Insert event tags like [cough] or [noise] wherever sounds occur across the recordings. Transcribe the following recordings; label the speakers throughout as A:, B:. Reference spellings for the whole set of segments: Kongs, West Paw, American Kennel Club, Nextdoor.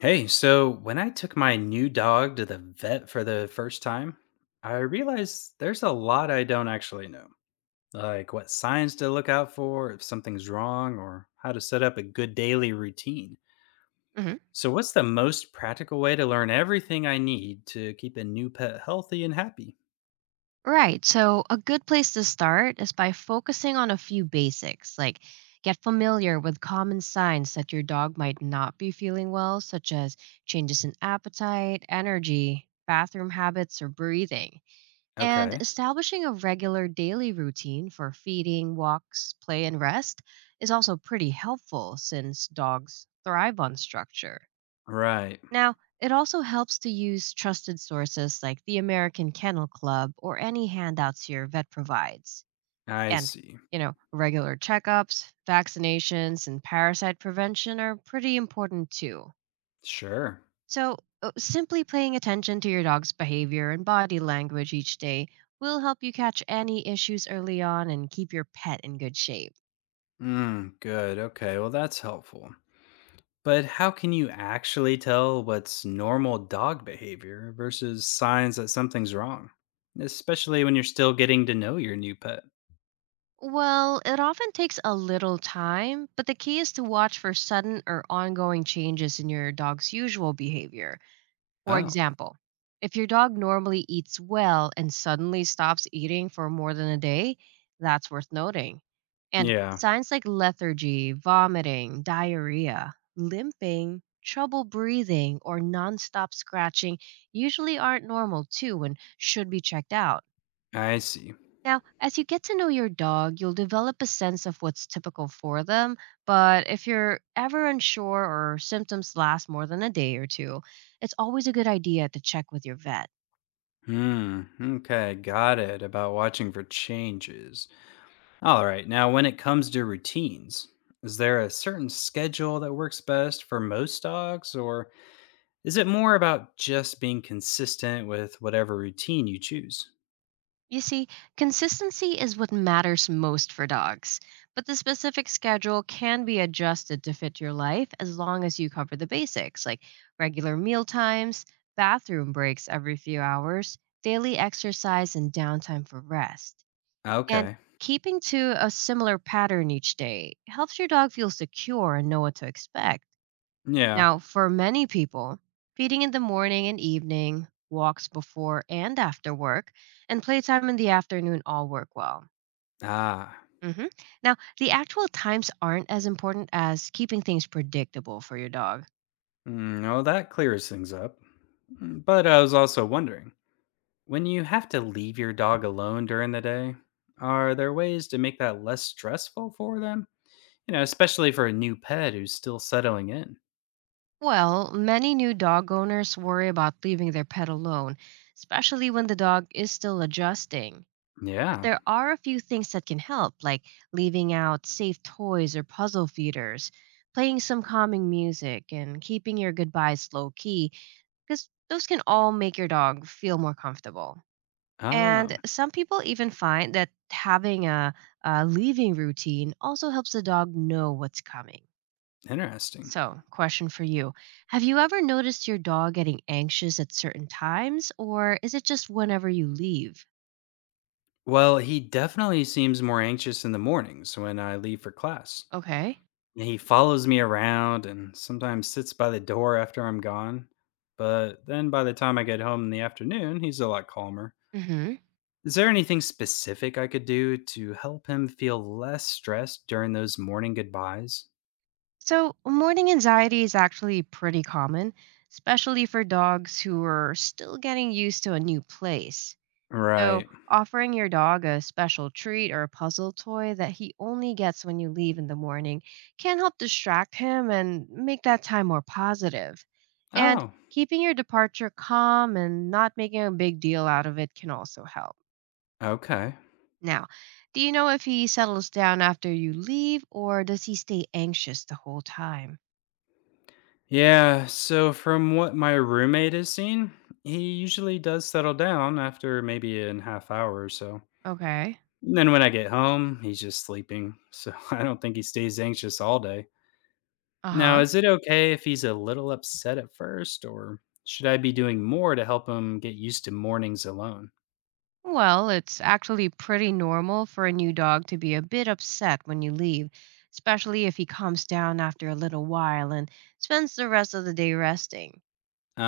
A: Hey, so when I took my new dog to the vet for the first time, I realized there's a lot I don't actually know, like what signs to look out for if something's wrong or how to set up a good daily routine.
B: Mhm.
A: So, what's the most practical way to learn everything I need to keep a new pet healthy and happy?
B: Right. So, a good place to start is by focusing on a few basics, like get familiar with common signs that your dog might not be feeling well, such as changes in appetite, energy, bathroom habits, or breathing. And
A: Okay,
B: establishing a regular daily routine for feeding, walks, play, and rest is also pretty helpful since dogs thrive on structure.
A: right.
B: Now, it also helps to use trusted sources like the American Kennel Club or any handouts your vet provides.
A: I
B: And,
A: see.
B: regular checkups, vaccinations, and parasite prevention are pretty important too.
A: Sure.
B: So, simply paying attention to your dog's behavior and body language each day will help you catch any issues early on and keep your pet in good shape.
A: Mm, good. Okay. Well, that's helpful. But how can you actually tell what's normal dog behavior versus signs that something's wrong? Especially when you're still getting to know your new pet.
B: Well, it often takes a little time, but the key is to watch for sudden or ongoing changes in your dog's usual behavior. For
A: Oh,
B: example, if your dog normally eats well and suddenly stops eating for more than a day, that's worth noting. And
A: yeah,
B: signs like lethargy, vomiting, diarrhea, limping, trouble breathing, or nonstop scratching usually aren't normal too and should be checked out.
A: I see.
B: Now, as you get to know your dog, you'll develop a sense of what's typical for them. But if you're ever unsure or symptoms last more than a day or two, it's always a good idea to check with your vet.
A: Hmm, okay, got it about watching for changes. All right, now when it comes to routines, is there a certain schedule that works best for most dogs, or is it more about just being consistent with whatever routine you choose?
B: You see, consistency is what matters most for dogs, but the specific schedule can be adjusted to fit your life as long as you cover the basics like regular meal times, bathroom breaks every few hours, daily exercise, and downtime for rest. And
A: Okay,
B: keeping to a similar pattern each day helps your dog feel secure and know what to expect.
A: yeah,
B: Now, for many people, feeding in the morning and evening, walks before and after work, and playtime in the afternoon all work well.
A: ah.
B: hmm Now, the actual times aren't as important as keeping things predictable for your dog.
A: Mm, no, that clears things up. Mm, but I was also wondering when you have to leave your dog alone during the day, are there ways to make that less stressful for them? You know, especially for a new pet who's still settling in.
B: Well, many new dog owners worry about leaving their pet alone, especially when the dog is still adjusting. But
A: Yeah.
B: there are a few things that can help, like leaving out safe toys or puzzle feeders, playing some calming music, and keeping your goodbyes low key, because those can all make your dog feel more comfortable. And
A: Oh,
B: some people even find that having a leaving routine also helps the dog know what's coming.
A: interesting.
B: So, question for you: have you ever noticed your dog getting anxious at certain times, or is it just whenever you leave?
A: Well, he definitely seems more anxious in the mornings when I leave for class.
B: Okay.
A: He follows me around and sometimes sits by the door after I'm gone. But then by the time I get home in the afternoon, he's a lot calmer.
B: Mm hmm.
A: Is there anything specific I could do to help him feel less stressed during those morning goodbyes?
B: So, morning anxiety is actually pretty common, especially for dogs who are still getting used to a new place. So,
A: Right.
B: offering your dog a special treat or a puzzle toy that he only gets when you leave in the morning can help distract him and make that time more positive. And
A: Oh,
B: keeping your departure calm and not making a big deal out of it can also help.
A: okay.
B: Now, do you know if he settles down after you leave or does he stay anxious the whole time?
A: Yeah, so from what my roommate has seen, he usually does settle down after maybe a half hour or so.
B: Okay.
A: Then when I get home, he's just sleeping, so [laughs] I don't think he stays anxious all day.
B: Uh
A: Now,
B: huh.
A: is it okay if he's a little upset at first, or should I be doing more to help him get used to mornings alone?
B: Well, it's actually pretty normal for a new dog to be a bit upset when you leave, especially if he calms down after a little while and spends the rest of the day resting.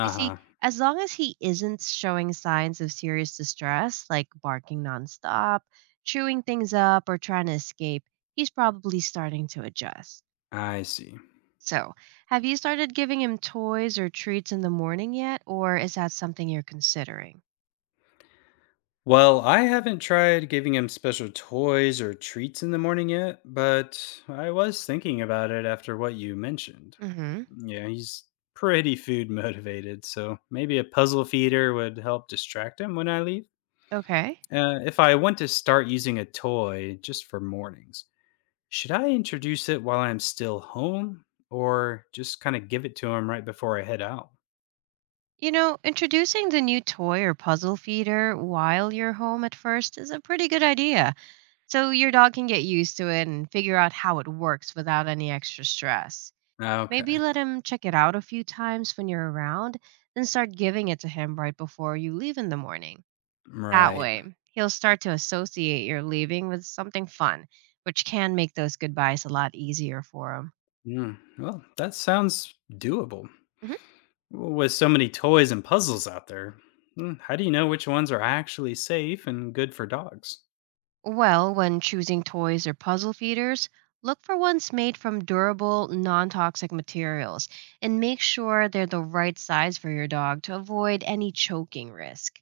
B: You see,
A: huh.
B: as long as he isn't showing signs of serious distress, like barking nonstop, chewing things up, or trying to escape, he's probably starting to adjust.
A: I see.
B: So, have you started giving him toys or treats in the morning yet, or is that something you're considering?
A: Well, I haven't tried giving him special toys or treats in the morning yet, but I was thinking about it after what you mentioned.
B: Mm hmm.
A: Yeah, he's pretty food motivated, so maybe a puzzle feeder would help distract him when I leave.
B: Okay.
A: If I want to start using a toy just for mornings, should I introduce it while I'm still home or just kind of give it to him right before I head out?
B: You know, introducing the new toy or puzzle feeder while you're home at first is a pretty good idea, so your dog can get used to it and figure out how it works without any extra stress. Maybe
A: Okay,
B: let him check it out a few times when you're around, then start giving it to him right before you leave in the morning. That
A: right.
B: way, he'll start to associate your leaving with something fun, which can make those goodbyes a lot easier for him.
A: Mm, well, that sounds doable.
B: Mhm.
A: With so many toys and puzzles out there, mm, how do you know which ones are actually safe and good for dogs?
B: Well, when choosing toys or puzzle feeders, look for ones made from durable, non toxic materials and make sure they're the right size for your dog to avoid any choking risk.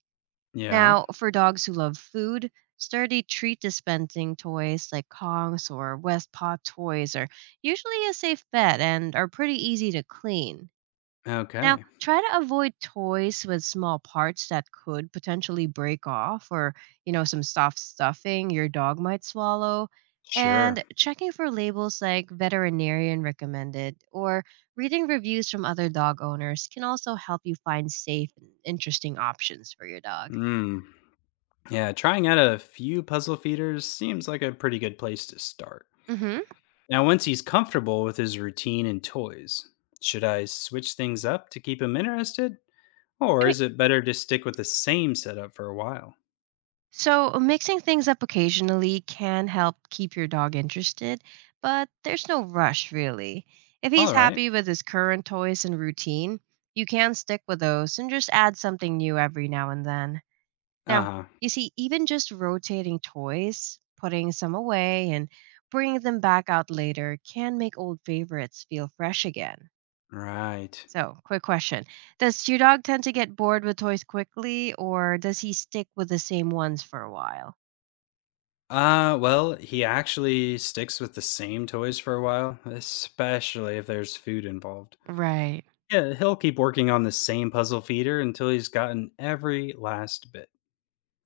A: Yeah.
B: Now, for dogs who love food, sturdy treat dispensing toys like Kongs or West Paw toys are usually a safe bet and are pretty easy to clean. Now,
A: Okay.
B: try to avoid toys with small parts that could potentially break off or, you know, some soft stuffing your dog might swallow. And
A: Sure.
B: checking for labels like veterinarian recommended or reading reviews from other dog owners can also help you find safe and interesting options for your dog.
A: Hmm. Yeah, trying out a few puzzle feeders seems like a pretty good place to start.
B: I
A: Now, once he's comfortable with his routine and toys, should I switch things up to keep him interested? Or
B: mean,
A: is it better to stick with the same setup for a while?
B: Mixing things up occasionally can help keep your dog interested, but there's no rush really. If he's
A: All right.
B: happy with his current toys and routine, you can stick with those and just add something new every now and then.
A: Uh
B: Now,
A: huh.
B: you see, even just rotating toys, putting some away, and bringing them back out later can make old favorites feel fresh again.
A: Right.
B: So, quick question: does your dog tend to get bored with toys quickly, or does he stick with the same ones for a while?
A: Well, he actually sticks with the same toys for a while, especially if there's food involved.
B: Right.
A: Yeah, he'll keep working on the same puzzle feeder until he's gotten every last bit,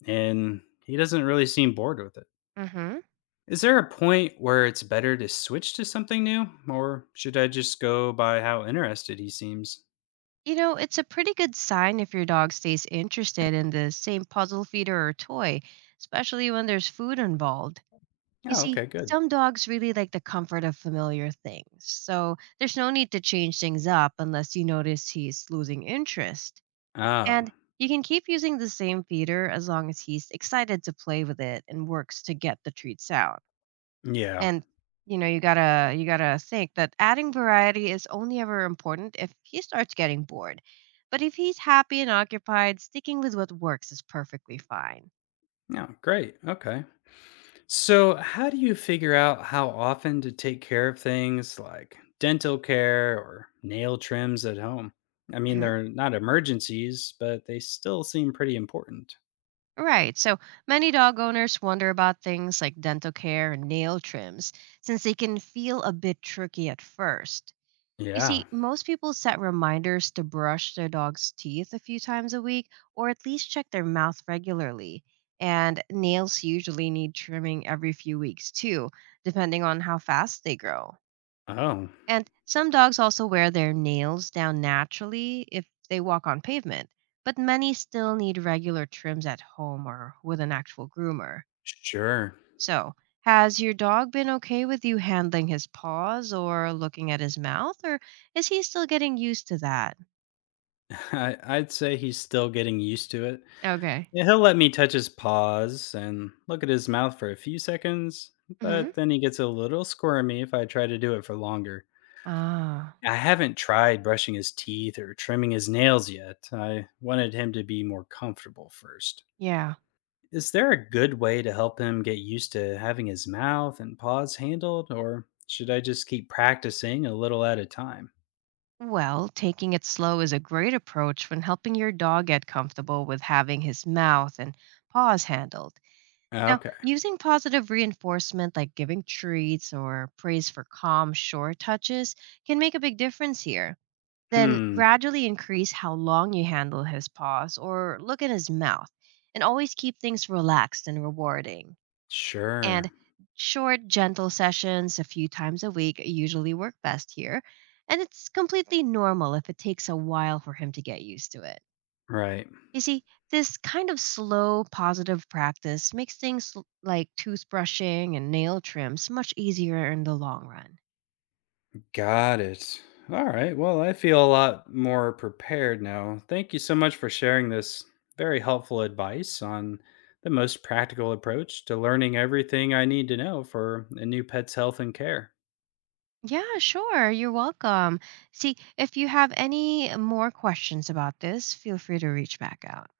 A: and he doesn't really seem bored with it.
B: Mhm.
A: Is there a point where it's better to switch to something new, or should I just go by how interested he seems?
B: You know, it's a pretty good sign if your dog stays interested in the same puzzle feeder or toy, especially when there's food involved. You
A: Oh,
B: see,
A: okay, good.
B: some dogs really like the comfort of familiar things, so there's no need to change things up unless you notice he's losing interest.
A: Oh,
B: And you can keep using the same feeder as long as he's excited to play with it and works to get the treats out.
A: yeah.
B: And you know, you gotta think that adding variety is only ever important if he starts getting bored. But if he's happy and occupied, sticking with what works is perfectly fine.
A: Yeah, great. Okay. So, how do you figure out how often to take care of things like dental care or nail trims at home? I mean,
B: Mhm.
A: they're not emergencies, but they still seem pretty important.
B: Right. So many dog owners wonder about things like dental care and nail trims, since they can feel a bit tricky at first. You
A: Yeah.
B: see, most people set reminders to brush their dog's teeth a few times a week or at least check their mouth regularly. And nails usually need trimming every few weeks too, depending on how fast they grow.
A: Oh,
B: And some dogs also wear their nails down naturally if they walk on pavement, but many still need regular trims at home or with an actual groomer.
A: sure.
B: So, has your dog been okay with you handling his paws or looking at his mouth, or is he still getting used to that?
A: [laughs] I'd say he's still getting used to it.
B: Okay.
A: Yeah, he'll let me touch his paws and look at his mouth for a few seconds,
B: hmm
A: but then he gets a little squirmy if I try to do it for longer.
B: Ah,
A: I haven't tried brushing his teeth or trimming his nails yet. I wanted him to be more comfortable first.
B: yeah.
A: Is there a good way to help him get used to having his mouth and paws handled, or should I just keep practicing a little at a time?
B: Well, taking it slow is a great approach when helping your dog get comfortable with having his mouth and paws handled. Now,
A: Okay.
B: using positive reinforcement like giving treats or praise for calm, shore touches can make a big difference here. Then
A: Hmm.
B: gradually increase how long you handle his paws or look at his mouth, and always keep things relaxed and rewarding.
A: Sure.
B: And short, gentle sessions a few times a week usually work best here, and it's completely normal if it takes a while for him to get used to it.
A: Right.
B: You see, this kind of slow, positive practice makes things like toothbrushing and nail trims much easier in the long run.
A: Got it. All right. Well, I feel a lot more prepared now. Thank you so much for sharing this very helpful advice on the most practical approach to learning everything I need to know for a new pet's health and care.
B: Yeah, sure. You're welcome. See, if you have any more questions about this, feel free to reach back out.